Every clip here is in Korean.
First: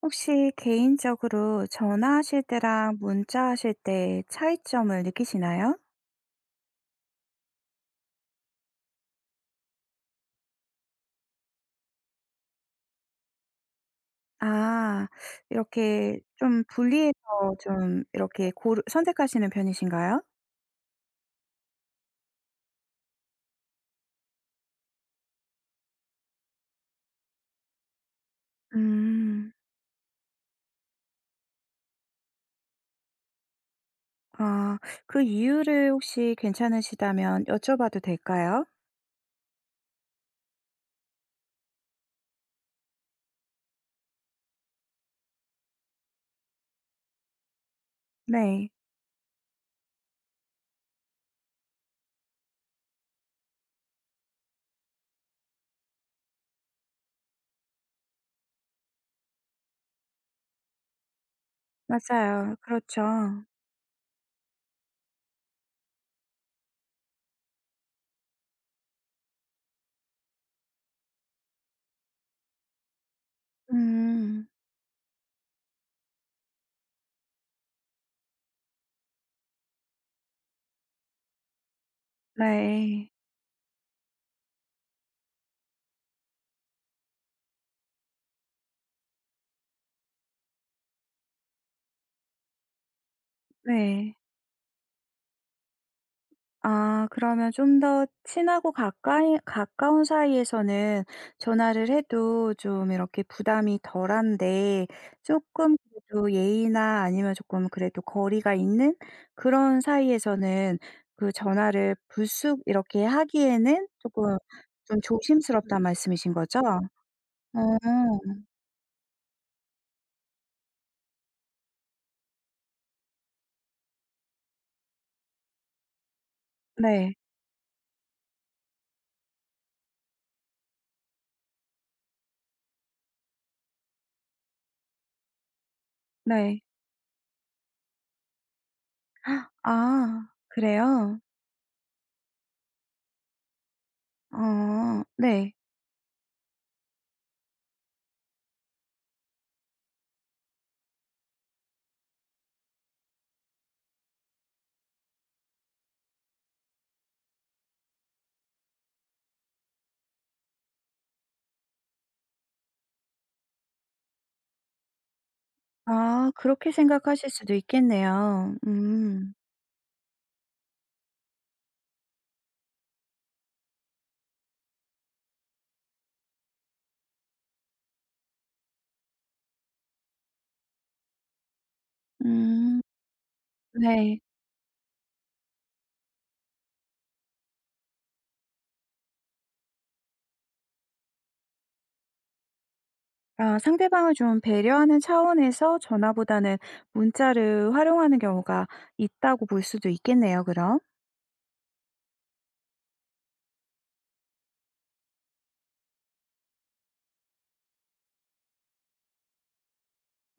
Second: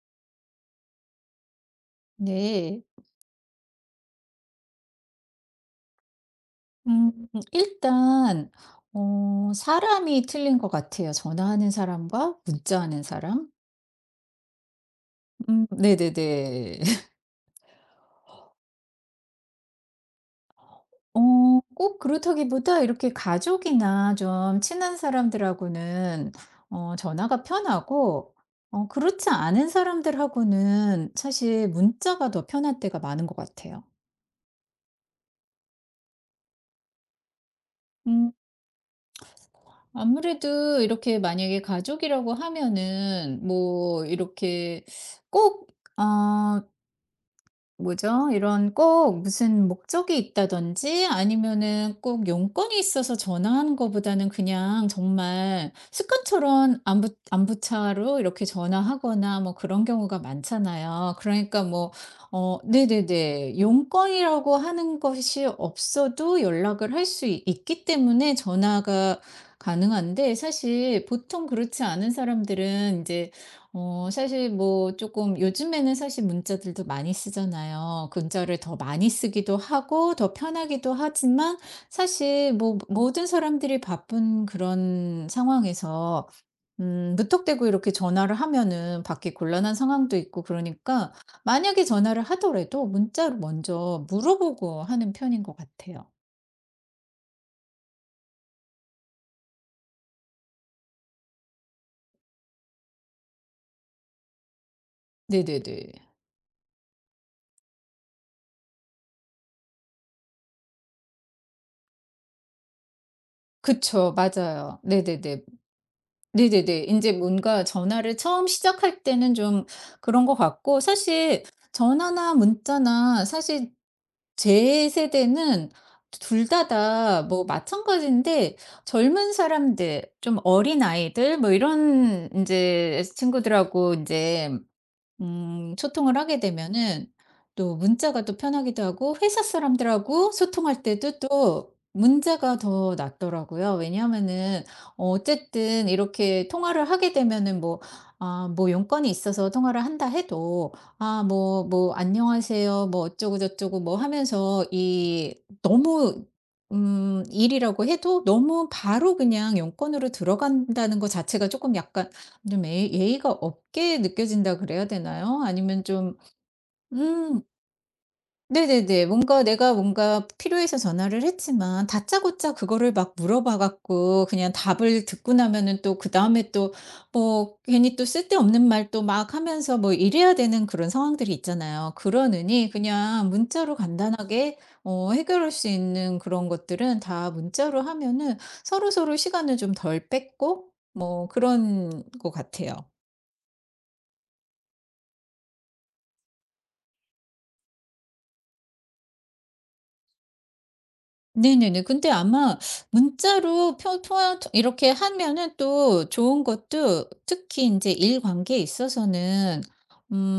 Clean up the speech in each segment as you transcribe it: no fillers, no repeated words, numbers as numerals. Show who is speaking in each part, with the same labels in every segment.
Speaker 1: 혹시 개인적으로 전화하실
Speaker 2: 네.
Speaker 1: 때랑 문자하실 때 차이점을 느끼시나요?
Speaker 2: 음 일단 사람이 틀린 것 같아요. 전화하는 사람과 문자하는 사람.
Speaker 1: 아 이렇게 좀
Speaker 2: 네네네.
Speaker 1: 분리해서 좀 이렇게 고르 선택하시는 편이신가요?
Speaker 2: 꼭 그렇다기보다 이렇게 가족이나 좀 친한 사람들하고는 전화가 편하고, 그렇지
Speaker 1: 음.
Speaker 2: 않은 사람들하고는 사실 문자가 더 편할 때가 많은 것 같아요.
Speaker 1: 아 그 이유를 혹시 괜찮으시다면 여쭤봐도
Speaker 2: 음
Speaker 1: 될까요?
Speaker 2: 아무래도 이렇게 만약에 가족이라고 하면은 뭐 이렇게 꼭어 뭐죠?
Speaker 1: 네.
Speaker 2: 이런 꼭 무슨 목적이 있다든지 아니면은 꼭 용건이 있어서 전화하는 거보다는 그냥 정말 습관처럼 안부차로 이렇게 전화하거나 뭐 그런 경우가 많잖아요. 그러니까 뭐,
Speaker 1: 맞아요. 그렇죠.
Speaker 2: 네네네. 용건이라고 하는 것이 없어도 연락을 할 수 있기 때문에 전화가 가능한데, 사실 보통 그렇지 않은 사람들은 이제
Speaker 1: 음.
Speaker 2: 사실 뭐 조금 요즘에는 사실 문자들도 많이 쓰잖아요. 문자를 더 많이 쓰기도 하고 더 편하기도 하지만, 사실 뭐
Speaker 1: 네.
Speaker 2: 모든 사람들이 바쁜 그런 상황에서 무턱대고 이렇게 전화를 하면은 받기 곤란한 상황도 있고, 그러니까 만약에 전화를 하더라도 문자로 먼저
Speaker 1: 네.
Speaker 2: 물어보고 하는 편인 것 같아요.
Speaker 1: 아 그러면 좀 더 친하고 가까이 가까운 사이에서는 전화를 해도 좀 이렇게 부담이 덜한데 조금
Speaker 2: 네네네.
Speaker 1: 그래도 예의나 아니면 조금 그래도 거리가 있는 그런 사이에서는 그 전화를 불쑥 이렇게 하기에는
Speaker 2: 그쵸.
Speaker 1: 조금
Speaker 2: 맞아요.
Speaker 1: 좀
Speaker 2: 네네네.
Speaker 1: 조심스럽다는 말씀이신 거죠? 어.
Speaker 2: 네네네. 인제 뭔가 전화를 처음 시작할 때는 좀 그런 것 같고, 사실 전화나 문자나 사실 제 세대는 둘 다
Speaker 1: 네.
Speaker 2: 다 뭐 마찬가지인데, 젊은 사람들 좀 어린아이들 뭐 이런 인제 친구들하고 인제 소통을 하게
Speaker 1: 네.
Speaker 2: 되면은 또 문자가 또 편하기도 하고, 회사
Speaker 1: 아
Speaker 2: 사람들하고 소통할
Speaker 1: 그래요?
Speaker 2: 때도 또 문자가 더 낫더라고요. 왜냐하면은
Speaker 1: 어 네.
Speaker 2: 어쨌든 이렇게 통화를 하게 되면은 뭐, 뭐 용건이 있어서 통화를 한다 해도 뭐 "안녕하세요." 뭐 어쩌고 저쩌고 뭐 하면서 이 너무 일이라고 해도 너무 바로 그냥 용건으로 들어간다는 것 자체가 조금 약간 좀 예의가 없게 느껴진다 그래야 되나요? 아니면 좀
Speaker 1: 아 그렇게 생각하실
Speaker 2: 음
Speaker 1: 수도 있겠네요.
Speaker 2: 네네네.
Speaker 1: 음.
Speaker 2: 뭔가 내가 뭔가 필요해서 전화를 했지만 다짜고짜 그거를 막 물어봐 갖고 그냥 답을 듣고 나면은 또 그다음에 또 뭐 괜히 또 쓸데없는 말 또 막 하면서 뭐 이래야 되는 그런 상황들이 있잖아요. 그러느니
Speaker 1: 음.
Speaker 2: 그냥 문자로
Speaker 1: 네.
Speaker 2: 간단하게 해결할 수 있는 그런 것들은 다 문자로 하면은 서로서로 시간을 좀 덜 뺏고 뭐 그런 것 같아요.
Speaker 1: 아 상대방을 좀 배려하는 차원에서 전화보다는 문자를 활용하는 경우가 있다고 볼 수도 있겠네요 그럼.
Speaker 2: 네네네. 근데 아마 문자로 이렇게 하면은 또 좋은 것도, 특히 이제 일 관계에 있어서는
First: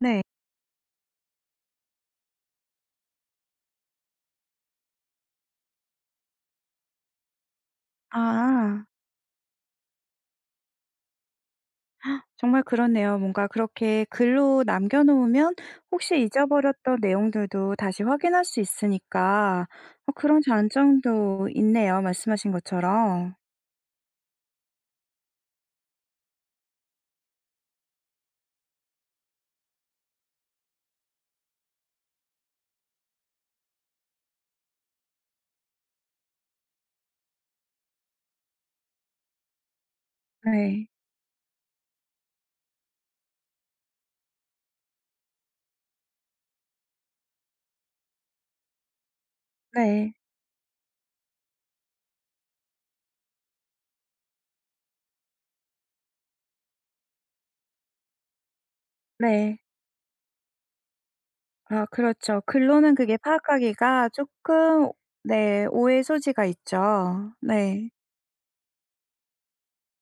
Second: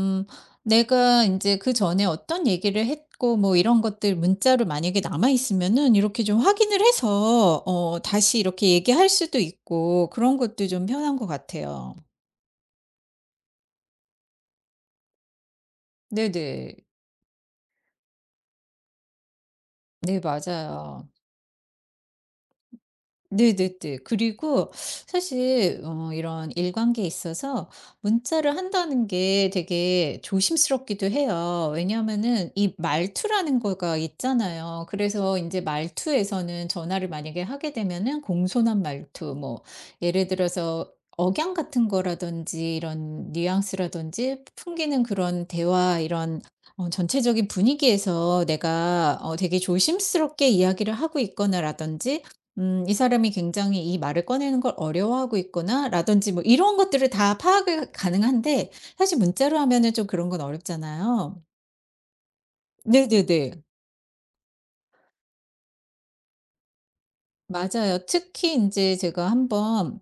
Speaker 1: 네.
Speaker 2: 내가 이제 그전에 어떤 얘기를 했고 뭐 이런 것들 문자로 만약에 남아 있으면은 이렇게 좀 확인을 해서 다시 이렇게
Speaker 1: 아
Speaker 2: 얘기할 수도 있고, 그런 것도 좀 편한 것 같아요.
Speaker 1: 정말 그렇네요. 뭔가 그렇게 글로 남겨 놓으면 혹시
Speaker 2: 네네.
Speaker 1: 잊어버렸던 내용들도 다시 확인할 수 있으니까
Speaker 2: 네
Speaker 1: 그런
Speaker 2: 맞아요.
Speaker 1: 장점도 있네요 말씀하신 것처럼.
Speaker 2: 네네네. 그리고 사실 이런 일관계에 있어서 문자를 한다는 게 되게 조심스럽기도 해요. 왜냐하면은 이 말투라는 거가 있잖아요. 그래서 이제 말투에서는, 전화를 만약에 하게 되면은 공손한 말투 뭐 예를
Speaker 1: 네.
Speaker 2: 들어서 억양 같은 거라든지, 이런 뉘앙스라든지, 풍기는 그런 대화, 이런 전체적인 분위기에서 내가 되게
Speaker 1: 네.
Speaker 2: 조심스럽게 이야기를 하고 있거나라든지, '이 사람이 굉장히 이 말을 꺼내는 걸 어려워하고 있구나.'라든지 뭐 이런 것들을 다 파악이 가능한데, 사실
Speaker 1: 네.
Speaker 2: 문자로 하면은 좀 그런 건 어렵잖아요.
Speaker 1: 아 그렇죠. 글로는 그게
Speaker 2: 네네네.
Speaker 1: 파악하기가 조금, 네, 오해 소지가 있죠. 네.
Speaker 2: 맞아요. 특히 이제 제가 한번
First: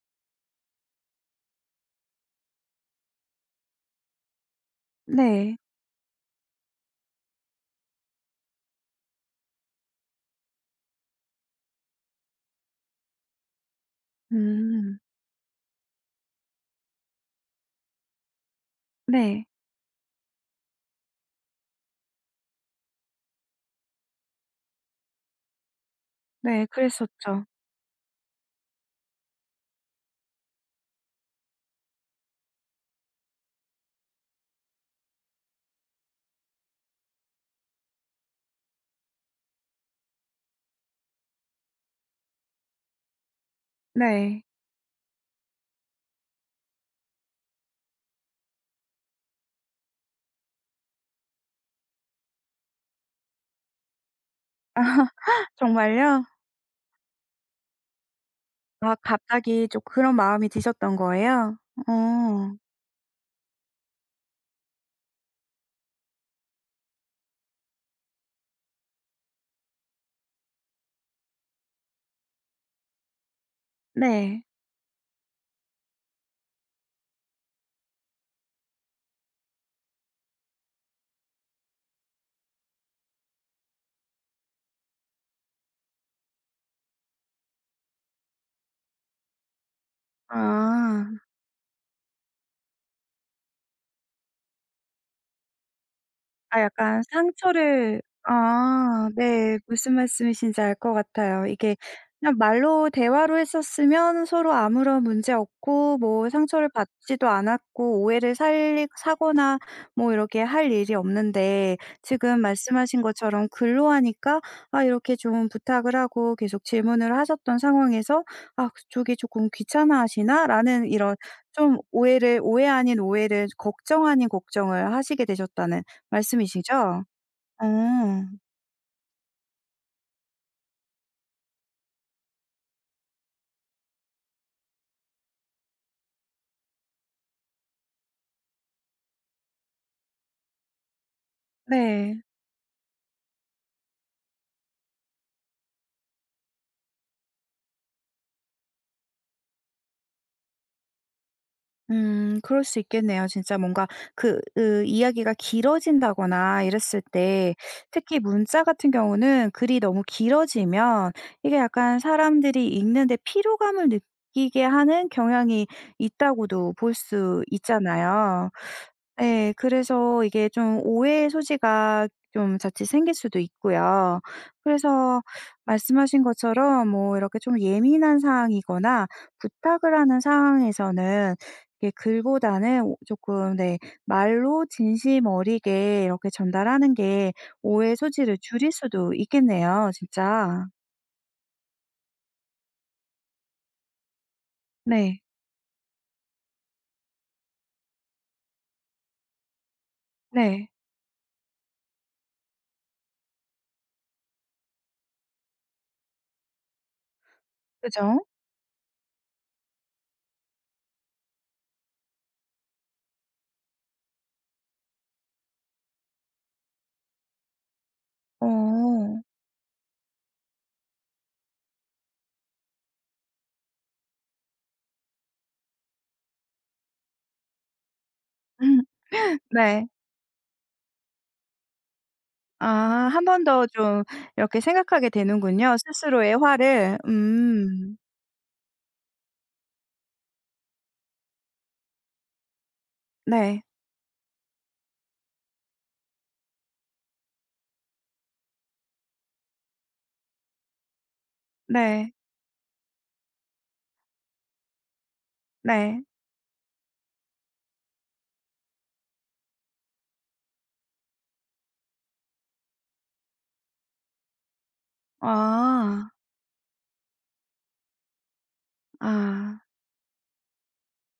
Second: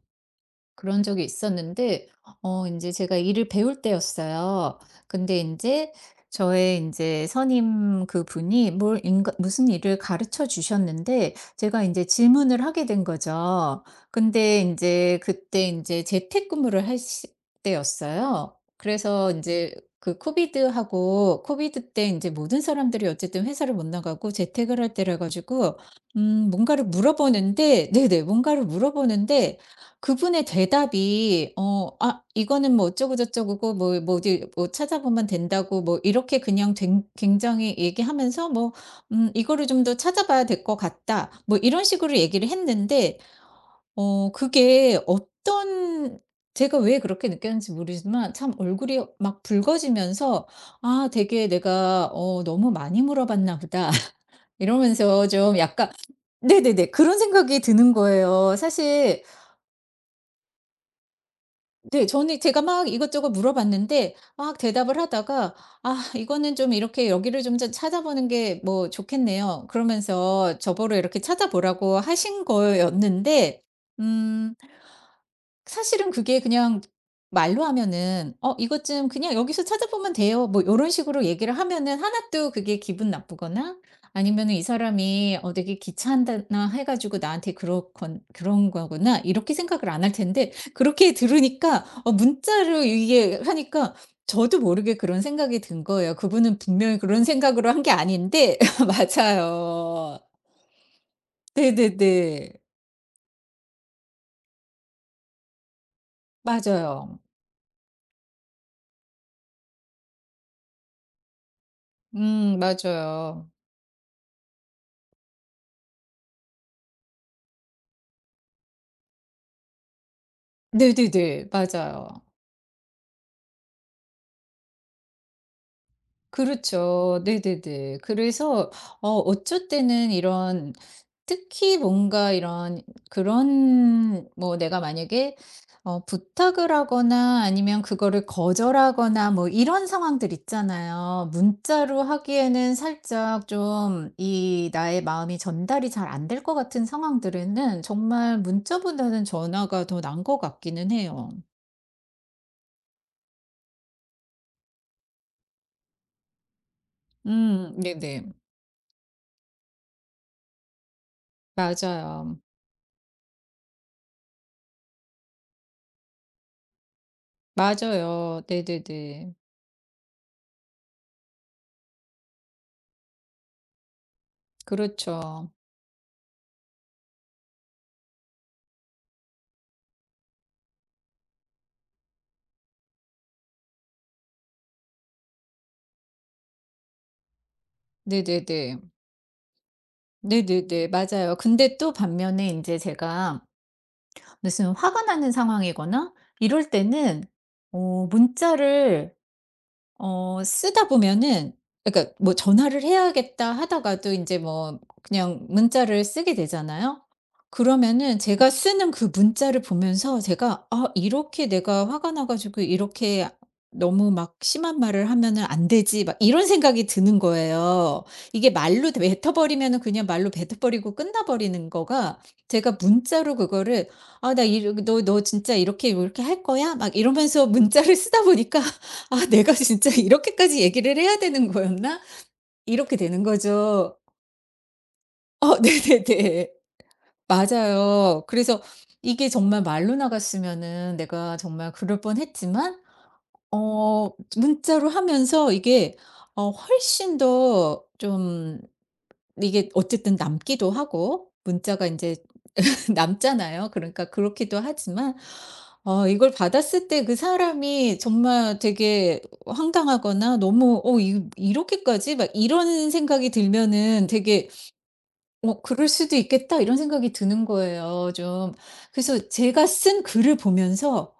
Speaker 2: 그런 적이 있었는데, 이제 제가 일을 배울 때였어요. 근데
Speaker 1: 네.
Speaker 2: 이제 저의 이제 선임 그분이 뭘 인가 무슨 일을 가르쳐 주셨는데 제가 이제 질문을 하게 된 거죠. 근데 이
Speaker 1: 음.
Speaker 2: 제 그때 이제 재택근무를 할 때였어요. 그래서 이
Speaker 1: 네.
Speaker 2: 제 그 코비드 때 이제 모든 사람들이 어쨌든 회사를 못 나가고 재택을 할 때라 가지고,
Speaker 1: 네
Speaker 2: 뭔가를
Speaker 1: 그랬었죠.
Speaker 2: 물어보는데, 네네. 뭔가를 물어보는데 그분의 대답이 "아 이거는 뭐 어쩌고 저쩌고고 뭐 뭐 어디 뭐 찾아보면 된다."고 뭐 이렇게 그냥 된 굉장히 얘기하면서, 뭐 이거를 좀 더 찾아봐야 될 것 같다." 뭐 이런 식으로 얘기를 했는데,
Speaker 1: 네.
Speaker 2: 그게 어떤, 제가 왜 그렇게 느꼈는지 모르지만, 참 얼굴이 막 붉어지면서 '아 되게 내가 어 너무 많이 물어봤나 보다.'
Speaker 1: 아
Speaker 2: 이러면서 좀 약간,
Speaker 1: 정말요?
Speaker 2: 네네네. 그런 생각이 드는 거예요,
Speaker 1: 아
Speaker 2: 사실.
Speaker 1: 갑자기 좀 그런 마음이 드셨던 거예요?
Speaker 2: 네. 저는
Speaker 1: 어.
Speaker 2: 제가 막 이것저것 물어봤는데 막 대답을 하다가 '아 이거는 좀 이렇게 여기를 좀 찾아보는 게 뭐 좋겠네요.' 그러면서 저보러 이렇게 찾아보라고 하신 거였는데,
Speaker 1: 네.
Speaker 2: 음 사실은 그게 그냥, 말로 하면은 "어 이것 좀 그냥 여기서 찾아보면 돼요." 뭐 요런 식으로 얘기를 하면은 하나도 그게 기분 나쁘거나 아니면은 '이 사람이 어 되게 귀찮다나 해 가지고 나한테 그렇건 그런 거구나.' 이렇게 생각을 안 할 텐데, 그렇게
Speaker 1: 아.
Speaker 2: 들으니까 문자로 이게 하니까 저도 모르게 그런 생각이 든 거예요. 그분은
Speaker 1: 아
Speaker 2: 분명히
Speaker 1: 약간
Speaker 2: 그런 생각으로 한 게
Speaker 1: 상처를,
Speaker 2: 아닌데.
Speaker 1: 아 네, 무슨
Speaker 2: 맞아요.
Speaker 1: 말씀이신지 알 것 같아요. 이게 그냥
Speaker 2: 네네네.
Speaker 1: 말로 대화로 했었으면 서로 아무런 문제 없고 뭐 상처를
Speaker 2: 맞아요.
Speaker 1: 받지도 않았고 오해를 살리 사거나 뭐 이렇게 할 일이 없는데 지금 말씀하신 것처럼
Speaker 2: 맞아요.
Speaker 1: 글로 하니까 아 이렇게 좀 부탁을 하고 계속 질문을 하셨던 상황에서 '아 그쪽이 조금 귀찮아하시나?'라는 이런
Speaker 2: 네네네.
Speaker 1: 좀
Speaker 2: 맞아요.
Speaker 1: 오해를, 오해 아닌 오해를, 걱정 아닌 걱정을 하시게 되셨다는 말씀이시죠?
Speaker 2: 그렇죠.
Speaker 1: 어.
Speaker 2: 네네네. 그래서 어쩔 때는 이런, 특히 뭔가 이런, 그런 뭐 내가 만약에 부탁을 하거나 아니면 그거를 거절하거나 뭐 이런 상황들 있잖아요. 문자로
Speaker 1: 네.
Speaker 2: 하기에는 살짝 좀 이 나의 마음이 전달이 잘 안 될 것 같은 상황들에는, 정말 문자보다는 전화가 더 나은 것 같기는 해요.
Speaker 1: 그럴 수 있겠네요. 진짜 뭔가 그 으 이야기가 길어진다거나 이랬을 때 특히
Speaker 2: 네네.
Speaker 1: 문자 같은 경우는 글이 너무 길어지면 이게 약간
Speaker 2: 맞아요.
Speaker 1: 사람들이 읽는데 피로감을 느끼게 하는 경향이 있다고도 볼 수
Speaker 2: 맞아요.
Speaker 1: 있잖아요.
Speaker 2: 네네네.
Speaker 1: 네 그래서 이게 좀 오해의 소지가 좀 자칫 생길 수도 있고요. 그래서
Speaker 2: 그렇죠.
Speaker 1: 말씀하신 것처럼 뭐 이렇게 좀 예민한 사항이거나 부탁을 하는 상황에서는 이게 글보다는 오금네 말로 진심 어리게 이렇게 전달하는 게 오해 소지를 줄일
Speaker 2: 네네네.
Speaker 1: 수도 있겠네요 진짜.
Speaker 2: 네네네. 맞아요. 근데 또 반면에 인제 제가 무슨 화가
Speaker 1: 네.
Speaker 2: 나는 상황이거나 이럴 때는 문자를
Speaker 1: 네.
Speaker 2: 쓰다 보면은, 그러니까 뭐 '전화를 해야겠다.' 하다가도 이제 뭐 그냥 문자를 쓰게 되잖아요. 그러면은
Speaker 1: 그죠?
Speaker 2: 제가 쓰는 그 문자를 보면서 제가 '아 이렇게 내가 화가 나 가지고 이렇게 너무 막 심한 말을 하면은 안 되지.' 막 이런 생각이 드는 거예요. 이게 말로
Speaker 1: 어.
Speaker 2: 뱉어 버리면은 그냥 말로 뱉어 버리고 끝나 버리는 거가, 제가 문자로 그거를 '아 나 이 너 너 진짜 이렇게 이렇게 할 거야?' 막 이러면서 문자를 쓰다 보니까 '아 내가
Speaker 1: 네.
Speaker 2: 진짜 이렇게까지 얘기를 해야 되는 거였나?' 이렇게
Speaker 1: 아
Speaker 2: 되는
Speaker 1: 한 번 더
Speaker 2: 거죠.
Speaker 1: 좀 이렇게 생각하게
Speaker 2: 어
Speaker 1: 되는군요, 스스로의
Speaker 2: 네네네.
Speaker 1: 화를. 음.
Speaker 2: 맞아요. 그래서 이게 정말 말로 나갔으면은 내가 정말 그럴 뻔했지만,
Speaker 1: 네.
Speaker 2: 어 문자로 하면서 이게 훨씬 더좀, 이게 어쨌든 남기도 하고, 문자가
Speaker 1: 네.
Speaker 2: 인제 남잖아요. 그러니까 그렇기도 하지만,
Speaker 1: 네.
Speaker 2: 이걸 받았을 때 그 사람이 정말 되게 황당하거나 너무 '어 이 이렇게까지?' 막 이런 생각이 들면은, 되게 '어 그럴
Speaker 1: 아.
Speaker 2: 수도 있겠다.' 이런 생각이 드는 거예요, 좀. 그래서
Speaker 1: 아.
Speaker 2: 제가 쓴 글을 보면서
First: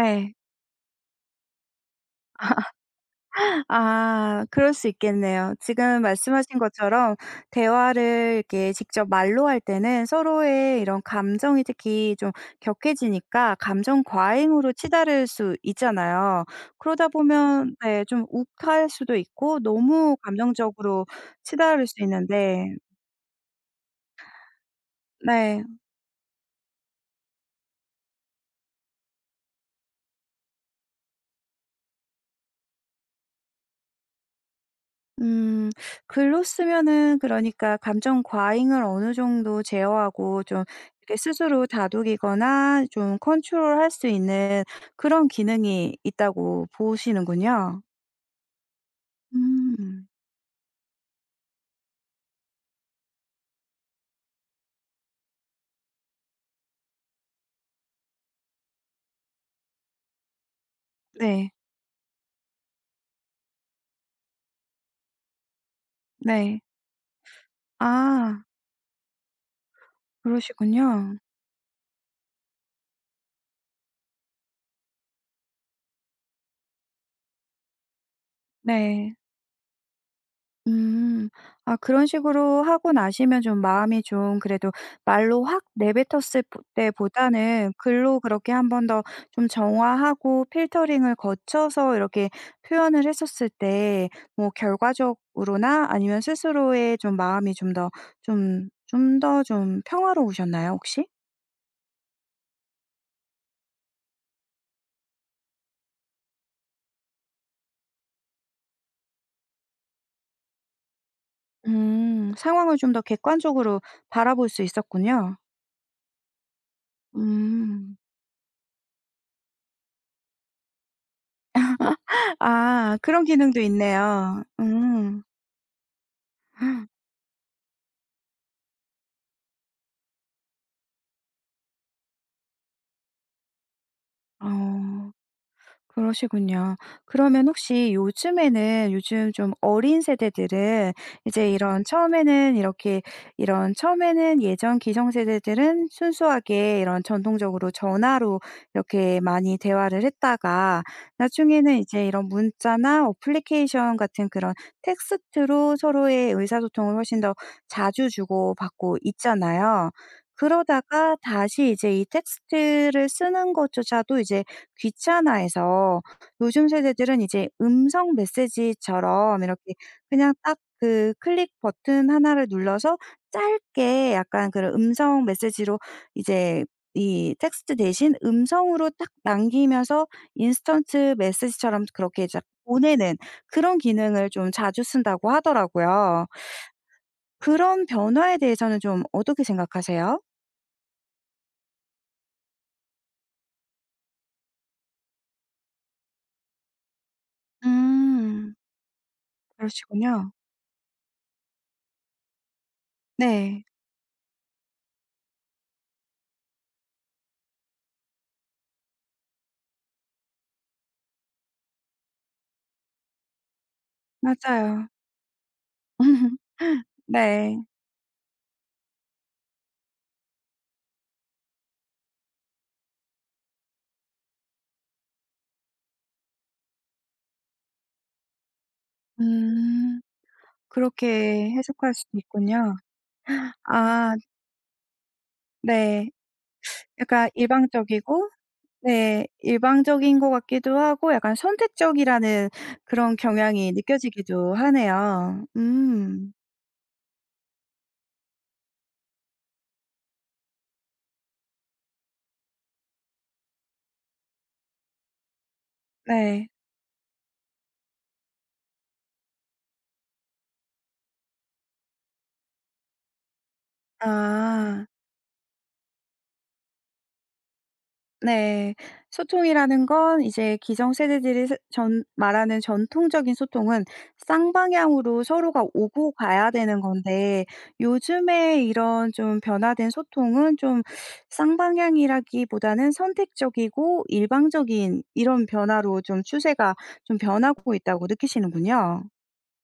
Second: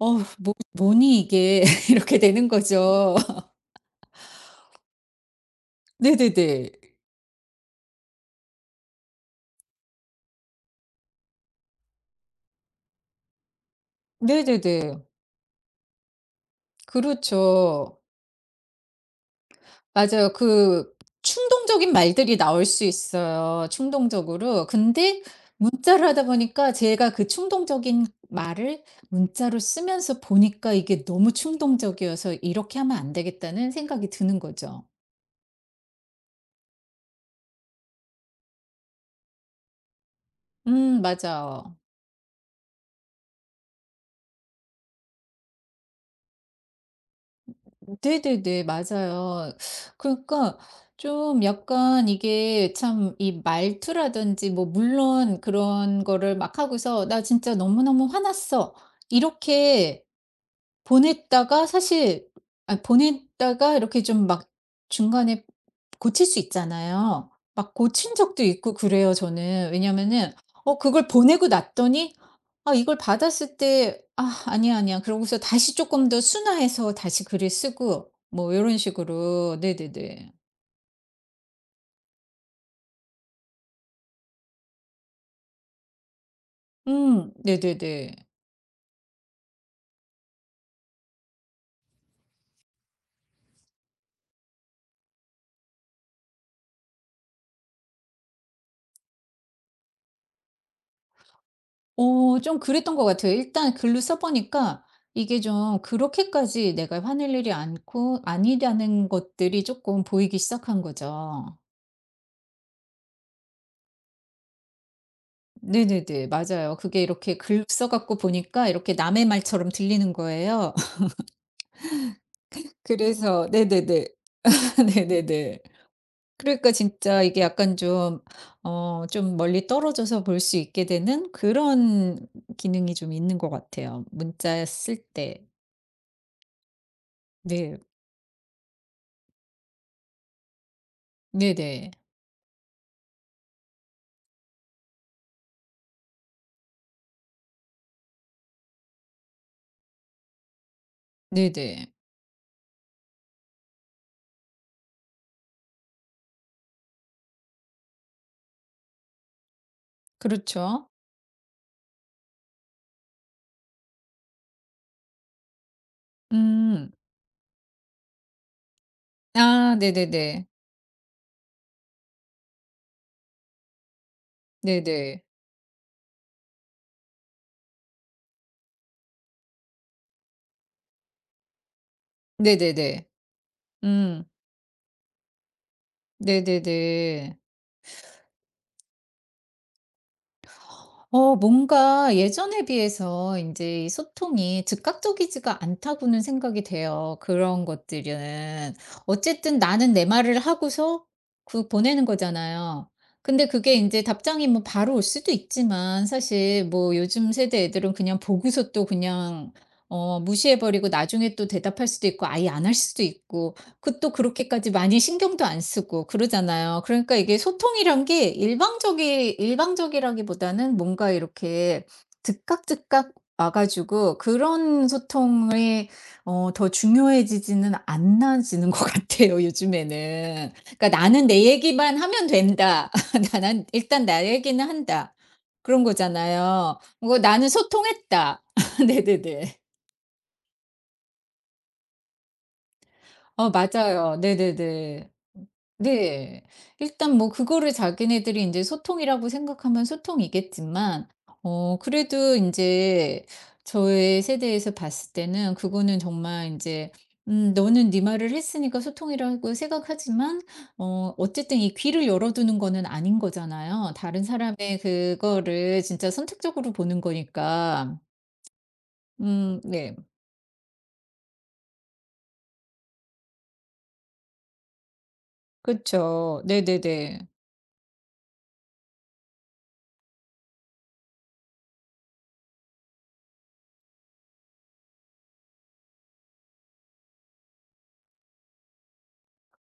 Speaker 2: 어 뭐 뭐니 이게.' 이렇게 되는 거죠.
Speaker 1: 아 그럴 수 있겠네요. 지금 말씀하신
Speaker 2: 네네네.
Speaker 1: 것처럼 대화를 이렇게 직접 말로 할 때는 서로의 이런 감정이 특히 좀 격해지니까 감정 과잉으로
Speaker 2: 네네네.
Speaker 1: 치달을 수 있잖아요. 그러다 보면 네
Speaker 2: 그렇죠.
Speaker 1: 좀 욱할 수도 있고 너무
Speaker 2: 맞아요. 그
Speaker 1: 감정적으로 치달을
Speaker 2: 충동적인
Speaker 1: 수
Speaker 2: 말들이 나올
Speaker 1: 있는데
Speaker 2: 수 있어요, 충동적으로. 근데
Speaker 1: 네.
Speaker 2: 문자를 하다 보니까 제가 그 충동적인 말을 문자로 쓰면서 보니까 이게 너무 충동적이어서 '이렇게 하면 안 되겠다.'는 생각이 드는 거죠.
Speaker 1: 음. 글로 쓰면은 그러니까 감정 과잉을 어느 정도 제어하고 좀 이렇게 스스로
Speaker 2: 맞아요.
Speaker 1: 다독이거나 좀 컨트롤할 수 있는 그런 기능이 있다고 보시는군요.
Speaker 2: 네네네. 맞아요.
Speaker 1: 음.
Speaker 2: 그러니까 좀 약간 이게 참 이 말투라든지 뭐 물론, 그런 거를 막 하고서 "나 진짜 너무너무 화났어." 이렇게
Speaker 1: 네.
Speaker 2: 보냈다가, 사실 보냈다가 이렇게 좀 막 중간에 고칠 수
Speaker 1: 네.
Speaker 2: 있잖아요. 막 고친
Speaker 1: 아
Speaker 2: 적도 있고 그래요, 저는. 왜냐면은 그걸
Speaker 1: 그러시군요.
Speaker 2: 보내고 났더니, 이걸 받았을 때 '아 아니야, 아니야.' 그러고서 다시 쪼끔 더 순화해서 다시 글을 쓰고 뭐 요런
Speaker 1: 네.
Speaker 2: 식으로. 네네네.
Speaker 1: 음. 아 그런 식으로 하고 나시면 좀 마음이 좀 그래도 말로 확 내뱉었을 보 때보다는
Speaker 2: 네네네.
Speaker 1: 글로 그렇게 한번 더 좀 정화하고 필터링을 거쳐서 이렇게 표현을 했었을 때 뭐 결과적으로나 아니면 스스로의 좀 마음이 좀 더 좀 더 좀 평화로우셨나요 혹시?
Speaker 2: 좀 그랬던 것 같아요. 일단 글로 써 보니까 이게 좀 그렇게까지 내가 화낼 일이 않고 아니라는 것들이 쪼끔 보이기 시작한 거죠.
Speaker 1: 음. 상황을 좀 더 객관적으로 바라볼 수 있었군요.
Speaker 2: 네네네. 맞아요. 그게 이렇게 글 써
Speaker 1: 음.
Speaker 2: 갖고 보니까 이렇게 남의 말처럼 들리는 거예요.
Speaker 1: 아 그런
Speaker 2: 그래서
Speaker 1: 기능도
Speaker 2: 네네네.
Speaker 1: 있네요. 음.
Speaker 2: 네네네. 그러니까 진짜 이게 약간 좀, 좀 멀리 떨어져서 볼 수 있게 되는 그런 기능이 좀 있는 것 같아요, 문자 쓸
Speaker 1: 어.
Speaker 2: 때.
Speaker 1: 그러시군요. 그러면
Speaker 2: 네.
Speaker 1: 혹시 요즘 좀 어린 세대들은 이제
Speaker 2: 네네.
Speaker 1: 이런 처음에는 예전 기성세대들은 순수하게 이런 전통적으로 전화로 이렇게 많이 대화를 했다가 나중에는
Speaker 2: 네네.
Speaker 1: 이제 이런 문자나 어플리케이션 같은 그런 텍스트로 서로의 의사소통을 훨씬 더 자주 주고받고 있잖아요.
Speaker 2: 그렇죠.
Speaker 1: 그러다가 다시 이제 이 텍스트를 쓰는 것조차도 이제 귀찮아해서 요즘
Speaker 2: 음.
Speaker 1: 세대들은 이제 음성 메시지처럼 이렇게
Speaker 2: 아
Speaker 1: 그냥
Speaker 2: 네네네.
Speaker 1: 딱 그 클릭 버튼 하나를 눌러서 짧게 약간 그런
Speaker 2: 네네.
Speaker 1: 음성 메시지로 이제 이 텍스트 대신 음성으로 딱 남기면서 인스턴트 메시지처럼 그렇게 이제
Speaker 2: 네네네.
Speaker 1: 보내는 그런
Speaker 2: 음.
Speaker 1: 기능을 좀 자주 쓴다고 하더라고요.
Speaker 2: 네네네.
Speaker 1: 그런 변화에 대해서는 좀 어떻게 생각하세요?
Speaker 2: 뭔가 예전에 비해서 이제 이 소통이 즉각적이지가 않다고는 생각이 돼요, 그런
Speaker 1: 음.
Speaker 2: 것들은. 어쨌든 나는 내
Speaker 1: 그러시군요.
Speaker 2: 말을 하고서 그 보내는 거잖아요. 근데
Speaker 1: 네.
Speaker 2: 그게 이제 답장이 뭐 바로 올 수도 있지만, 사실 뭐 요즘 세대 애들은 그냥 보고서 또 그냥 무시해 버리고 나중에 또 대답할 수도 있고 아예 안 할 수도 있고, 그 또 그렇게까지
Speaker 1: 맞아요.
Speaker 2: 많이 신경도 안 쓰고 그러잖아요. 그러니까 이게
Speaker 1: 네.
Speaker 2: 소통이란 게 일방적이라기보다는 뭔가 이렇게 즉각즉각 와 가지고, 그런 소통이 더 중요해지지는 않아지는 것 같아요
Speaker 1: 음.
Speaker 2: 요즘에는. 그러니까 '나는 내
Speaker 1: 그렇게 해석할
Speaker 2: 얘기만
Speaker 1: 수도
Speaker 2: 하면
Speaker 1: 있군요.
Speaker 2: 된다. 나는 일단
Speaker 1: 아
Speaker 2: 나 얘기는 한다.' 그런
Speaker 1: 네.
Speaker 2: 거잖아요. 뭐
Speaker 1: 약간
Speaker 2: '나는
Speaker 1: 일방적이고
Speaker 2: 소통했다.'
Speaker 1: 네
Speaker 2: 네네네.
Speaker 1: 일방적인 것 같기도 하고 약간 선택적이라는 그런 경향이
Speaker 2: 맞아요.
Speaker 1: 느껴지기도
Speaker 2: 네네네.
Speaker 1: 하네요.
Speaker 2: 음
Speaker 1: 음.
Speaker 2: 네. 일단 뭐 그거를 자기네들이 이제 소통이라고 생각하면 소통이겠지만, 그래도 이제 저의 세대에서 봤을 때는 그거는
Speaker 1: 네.
Speaker 2: 정말 이제, 너는 네 말을 했으니까 소통이라고 생각하지만 어쨌든 이 귀를 열어두는 거는 아닌 거잖아요. 다른 사람의
Speaker 1: 아.
Speaker 2: 그거를 진짜 선택적으로 보는 거니까.
Speaker 1: 네. 소통이라는
Speaker 2: 네.
Speaker 1: 건 이제 기성세대들이 전 말하는 전통적인 소통은 쌍방향으로 서로가 오고
Speaker 2: 그쵸.
Speaker 1: 가야 되는
Speaker 2: 네네네.
Speaker 1: 건데 요즘에 이런 좀 변화된 소통은 좀 쌍방향이라기보다는 선택적이고 일방적인 이런 변화로 좀 추세가 좀 변하고 있다고 느끼시는군요.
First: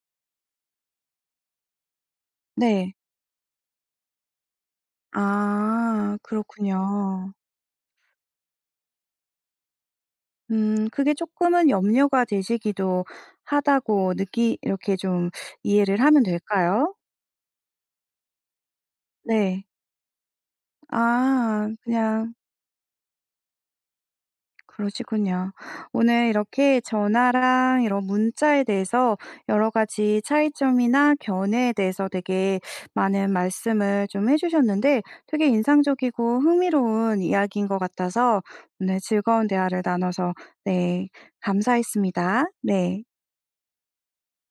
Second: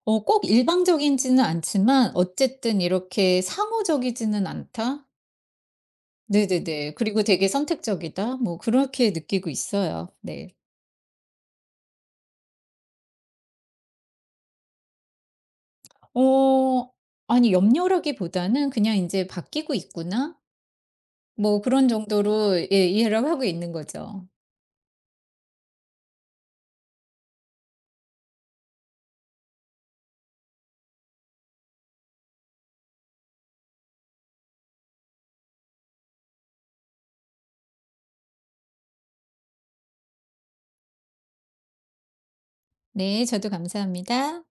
Speaker 2: 꼭 일방적이지는 않지만 어쨌든
Speaker 1: 네.
Speaker 2: 이렇게 '상호적이지는 않다.'
Speaker 1: 아
Speaker 2: 네네네. 그리고
Speaker 1: 그렇군요.
Speaker 2: '되게 선택적이다.' 뭐 그렇게 느끼고 있어요. 네.
Speaker 1: 그게 조금은 염려가 되시기도 하다고 느끼 이렇게 좀 이해를 하면
Speaker 2: 어
Speaker 1: 될까요?
Speaker 2: 아니, 염려라기보다는 그냥 이제
Speaker 1: 네.
Speaker 2: '바뀌고 있구나.' 뭐
Speaker 1: 아
Speaker 2: 그런
Speaker 1: 그냥
Speaker 2: 정도로, 예, 이해를 하고 있는 거죠.
Speaker 1: 그러시군요. 오늘 이렇게 전화랑 이런 문자에 대해서 여러 가지 차이점이나 견해에 대해서 되게 많은 말씀을 좀 해 주셨는데 되게 인상적이고 흥미로운 이야기인 것 같아서 오늘 즐거운 대화를 나눠서 네 감사했습니다. 네.
Speaker 2: 네. 저도 감사합니다.